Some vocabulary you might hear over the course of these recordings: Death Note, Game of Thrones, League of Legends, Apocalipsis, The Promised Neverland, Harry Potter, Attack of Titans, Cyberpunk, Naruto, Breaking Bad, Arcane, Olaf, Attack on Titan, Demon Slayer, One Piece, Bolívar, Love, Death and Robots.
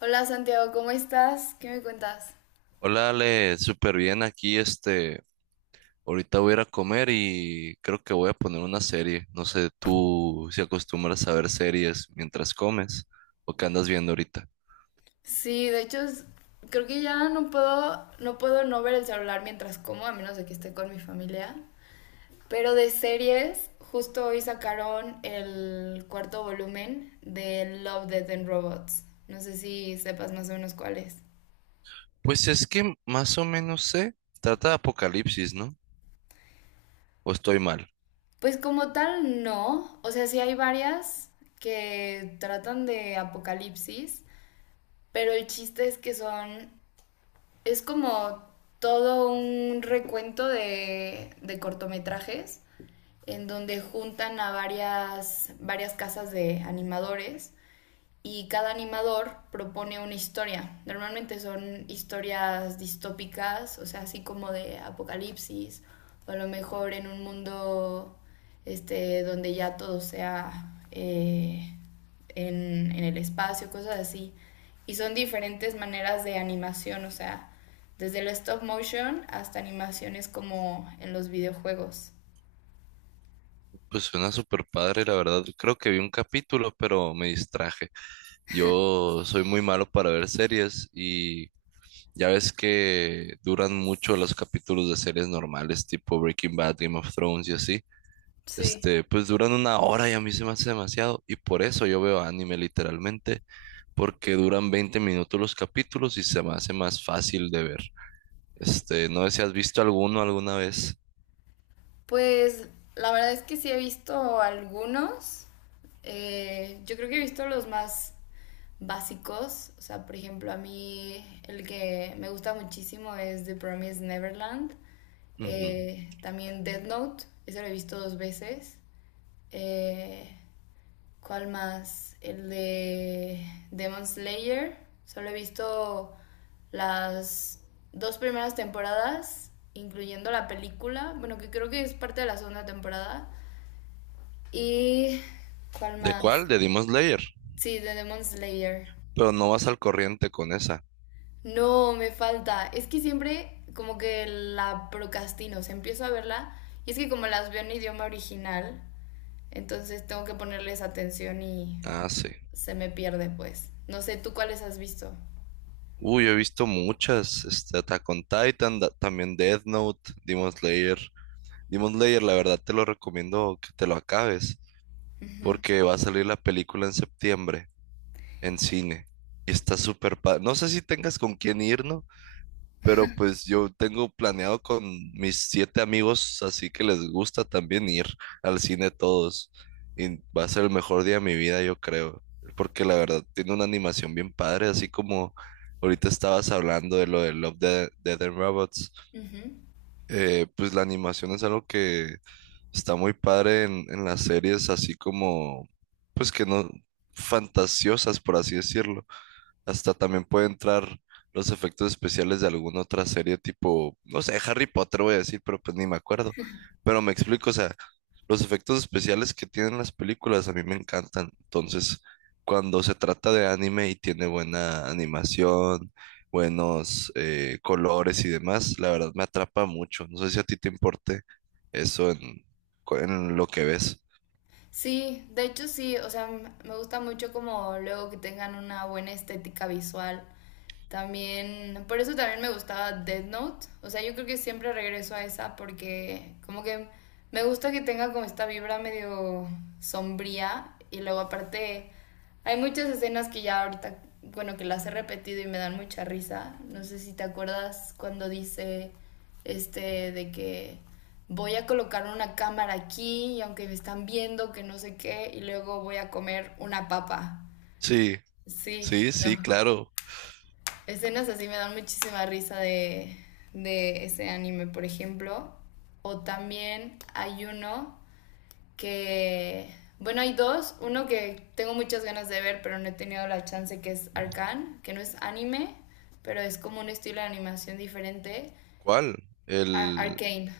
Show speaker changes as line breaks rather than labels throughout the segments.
Hola Santiago, ¿cómo estás? ¿Qué me cuentas?
Hola Ale, súper bien aquí, ahorita voy a ir a comer y creo que voy a poner una serie. No sé, tú si acostumbras a ver series mientras comes o qué andas viendo ahorita.
Sí, de hecho creo que ya no puedo no ver el celular mientras como, a menos de que esté con mi familia. Pero de series, justo hoy sacaron el cuarto volumen de Love, Death and Robots. No sé si sepas más o menos cuál es.
Pues es que más o menos sé, trata de Apocalipsis, ¿no? O estoy mal.
Pues como tal no, o sea, sí hay varias que tratan de apocalipsis, pero el chiste es que son. Es como todo un recuento de cortometrajes en donde juntan a varias casas de animadores y cada animador propone una historia. Normalmente son historias distópicas, o sea, así como de apocalipsis, o a lo mejor en un mundo este, donde ya todo sea en el espacio, cosas así. Y son diferentes maneras de animación, o sea, desde el stop motion hasta animaciones como en los videojuegos.
Pues suena súper padre, la verdad. Creo que vi un capítulo, pero me distraje. Yo soy muy malo para ver series y ya ves que duran mucho los capítulos de series normales, tipo Breaking Bad, Game of Thrones y así.
Sí,
Pues duran una hora y a mí se me hace demasiado. Y por eso yo veo anime literalmente, porque duran 20 minutos los capítulos y se me hace más fácil de ver. No sé si has visto alguno alguna vez.
pues la verdad es que sí he visto algunos. Yo creo que he visto los más básicos. O sea, por ejemplo, a mí el que me gusta muchísimo es The Promised Neverland.
Ujú.
También Death Note. Ese lo he visto dos veces. Eh, ¿Cuál más? El de Demon Slayer. Solo he visto las dos primeras temporadas, incluyendo la película. Bueno, que creo que es parte de la segunda temporada. ¿Y cuál
¿De
más?
cuál? De Demon Slayer.
Sí, de Demon Slayer.
Pero no vas al corriente con esa.
No, me falta. Es que siempre como que la procrastino. O sea, empiezo a verla y es que como las veo en idioma original, entonces tengo que ponerles atención y
Ah, sí.
se me pierde, pues. No sé, ¿tú cuáles has visto?
Uy, he visto muchas. Attack on Titan, también Death Note, Demon Slayer. Demon Slayer, la verdad te lo recomiendo que te lo acabes,
Ujú,
porque va a salir la película en septiembre en cine. Y está súper padre. No sé si tengas con quién ir, ¿no? Pero pues yo tengo planeado con mis siete amigos, así que les gusta también ir al cine todos. Y va a ser el mejor día de mi vida, yo creo. Porque la verdad tiene una animación bien padre, así como ahorita estabas hablando de lo de Love, Death and Robots.
ujú.
Pues la animación es algo que está muy padre en las series, así como, pues que no, fantasiosas, por así decirlo. Hasta también puede entrar los efectos especiales de alguna otra serie tipo, no sé, Harry Potter voy a decir, pero pues ni me acuerdo. Pero me explico, o sea, los efectos especiales que tienen las películas a mí me encantan. Entonces, cuando se trata de anime y tiene buena animación, buenos colores y demás, la verdad me atrapa mucho. No sé si a ti te importe eso en lo que ves.
Sí, de hecho sí, o sea, me gusta mucho como luego que tengan una buena estética visual. También, por eso también me gustaba Death Note. O sea, yo creo que siempre regreso a esa porque como que me gusta que tenga como esta vibra medio sombría y luego aparte. Hay muchas escenas que ya ahorita, bueno, que las he repetido y me dan mucha risa. No sé si te acuerdas cuando dice este de que voy a colocar una cámara aquí y aunque me están viendo que no sé qué y luego voy a comer una papa.
Sí,
Sí,
sí,
no.
sí, claro.
Escenas así me dan muchísima risa de ese anime, por ejemplo. O también hay uno que, bueno, hay dos, uno que tengo muchas ganas de ver, pero no he tenido la chance, que es Arcane, que no es anime, pero es como un estilo de animación diferente,
¿Cuál? El,
Arcane,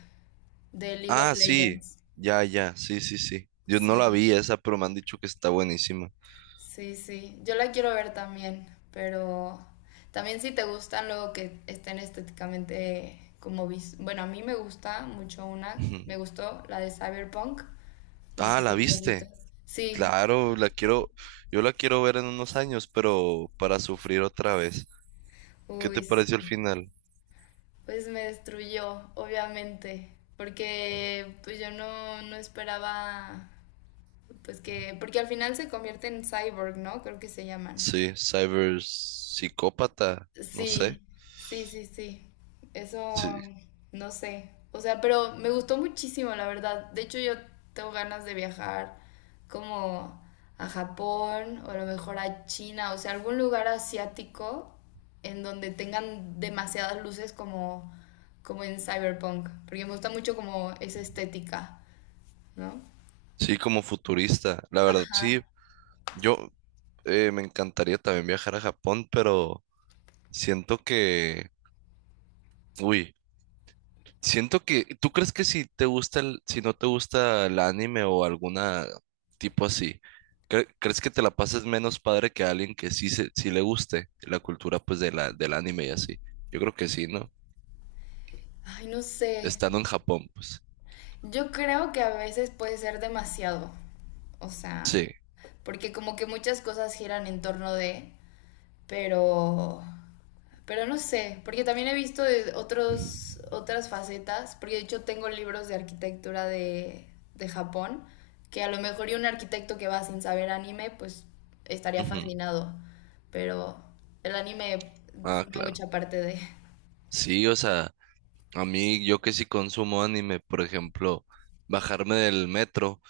de League of
Ah, sí,
Legends.
ya, ya, sí, sí, sí. Yo no la
Sí,
vi esa, pero me han dicho que está buenísima.
sí, sí, yo la quiero ver también, pero también si te gustan luego que estén estéticamente como, bueno, a mí me gusta mucho una,
Ujú.
me gustó la de Cyberpunk, no sé
Ah, ¿la
si la has visto.
viste?
Sí,
Claro, yo la quiero ver en unos años, pero para sufrir otra vez. ¿Qué te
uy. Sí.
pareció el final?
Pues me destruyó, obviamente, porque pues yo no, no esperaba, pues que, porque al final se convierte en cyborg, ¿no? Creo que se llaman.
Sí, cyber no sé.
Sí, sí, sí, sí. Eso,
Sí,
no sé. O sea, pero me gustó muchísimo, la verdad. De hecho, yo tengo ganas de viajar como a Japón o a lo mejor a China, o sea, algún lugar asiático en donde tengan demasiadas luces como, como en Cyberpunk, porque me gusta mucho como esa estética, ¿no?
sí, como futurista. La verdad, sí,
Ajá.
yo me encantaría también viajar a Japón, pero siento que, uy. Siento que, ¿tú crees que si no te gusta el anime o alguna tipo así, crees que te la pases menos padre que a alguien que sí le guste la cultura pues del anime y así? Yo creo que sí, ¿no?
Ay, no sé.
Estando en Japón, pues.
Yo creo que a veces puede ser demasiado, o sea,
Sí.
porque como que muchas cosas giran en torno de, pero, pero no sé, porque también he visto de otros, otras facetas, porque de hecho tengo libros de arquitectura de Japón, que a lo mejor y un arquitecto que va sin saber anime, pues estaría
Ujú.
fascinado, pero el anime
Ah,
forma
claro.
mucha parte de...
Sí, o sea, a mí yo que sí consumo anime, por ejemplo, bajarme del metro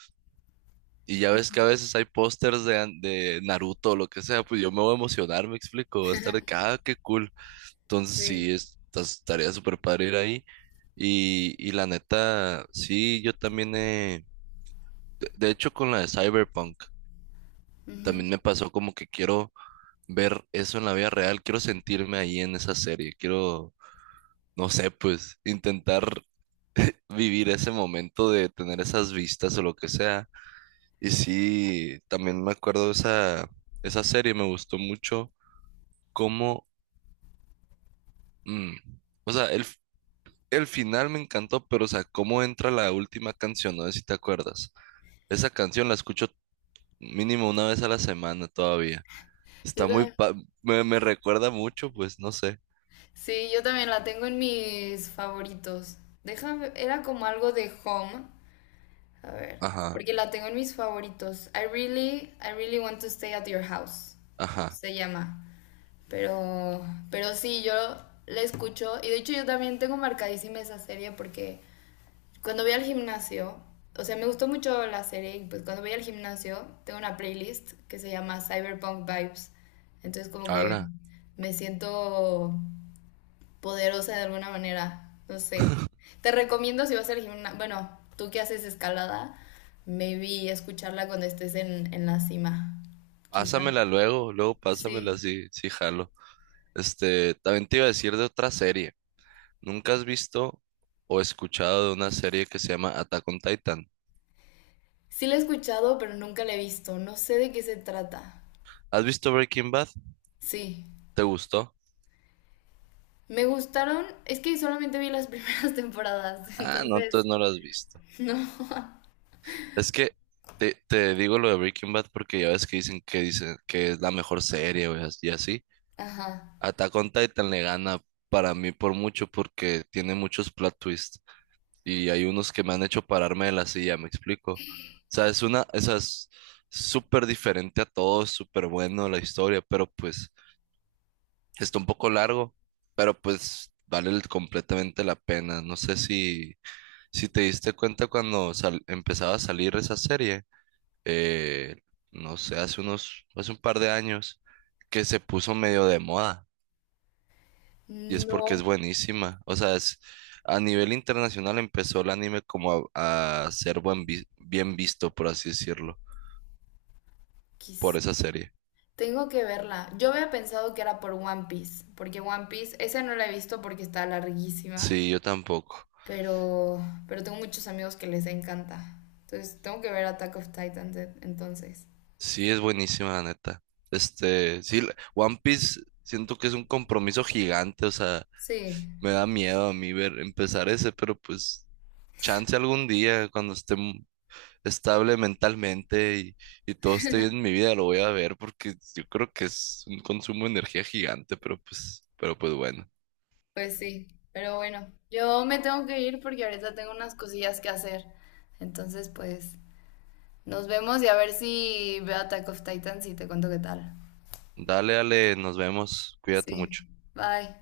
y ya ves que a veces hay pósters de Naruto o lo que sea, pues yo me voy a emocionar, me explico, va a estar de que, ah, qué cool. Entonces
Sí.
sí, estaría súper padre ir ahí. Y la neta, sí, yo también de hecho con la de Cyberpunk,
Ujú.
también me pasó como que quiero ver eso en la vida real, quiero sentirme ahí en esa serie, quiero, no sé, pues intentar vivir ese momento de tener esas vistas o lo que sea. Y sí, también me acuerdo de esa serie, me gustó mucho cómo, mm, o sea, el final me encantó, pero o sea, cómo entra la última canción, no sé si te acuerdas. Esa canción la escucho mínimo una vez a la semana todavía. Está
Yo
muy,
también.
pa- me recuerda mucho, pues no sé.
Sí, yo también la tengo en mis favoritos. Déjame, era como algo de home. A ver,
Ajá,
porque la tengo en mis favoritos. I really want to stay at your house.
ajá.
Se llama. Pero, pero sí, yo la escucho. Y de hecho yo también tengo marcadísima esa serie porque cuando voy al gimnasio, o sea, me gustó mucho la serie. Y pues cuando voy al gimnasio, tengo una playlist que se llama Cyberpunk Vibes. Entonces como que
Hala,
me siento poderosa de alguna manera. No sé. Te recomiendo si vas al gimnasio, bueno, tú que haces escalada, maybe escucharla cuando estés en la cima. Quizás.
luego pásamela,
Sí.
sí, sí jalo. También te iba a decir de otra serie. ¿Nunca has visto o escuchado de una serie que se llama Attack on Titan?
Sí la he escuchado, pero nunca la he visto. No sé de qué se trata.
¿Has visto Breaking Bad?
Sí.
¿Te gustó?
Me gustaron, es que solamente vi las primeras temporadas,
Ah, no,
entonces,
entonces no la has visto.
no.
Es que te digo lo de Breaking Bad porque ya ves que dicen que es la mejor serie, güey, y así.
Ajá.
Attack on Titan le gana para mí por mucho porque tiene muchos plot twists y hay unos que me han hecho pararme de la silla, ¿me explico? O sea, esa es súper diferente a todo, es súper bueno la historia, pero pues está un poco largo, pero pues vale completamente la pena. No sé si te diste cuenta cuando empezaba a salir esa serie, eh, no sé, hace un par de años, que se puso medio de moda y es porque es
No,
buenísima. O sea, a nivel internacional empezó el anime como a ser bien visto, por así decirlo, por
quizá.
esa serie.
Tengo que verla. Yo había pensado que era por One Piece, porque One Piece, esa no la he visto porque está larguísima.
Sí, yo tampoco.
Pero, pero tengo muchos amigos que les encanta. Entonces, tengo que ver Attack of Titans entonces.
Sí, es buenísima, la neta. Sí, One Piece siento que es un compromiso gigante, o sea,
Sí,
me da miedo a mí ver empezar ese, pero pues chance algún día cuando esté estable mentalmente y todo esté bien en mi vida, lo voy a ver porque yo creo que es un consumo de energía gigante, pero pues bueno.
pues sí. Pero bueno, yo me tengo que ir porque ahorita tengo unas cosillas que hacer. Entonces, pues, nos vemos y a ver si veo Attack of Titans y te cuento qué tal.
Dale, dale, nos vemos. Cuídate
Sí,
mucho.
bye.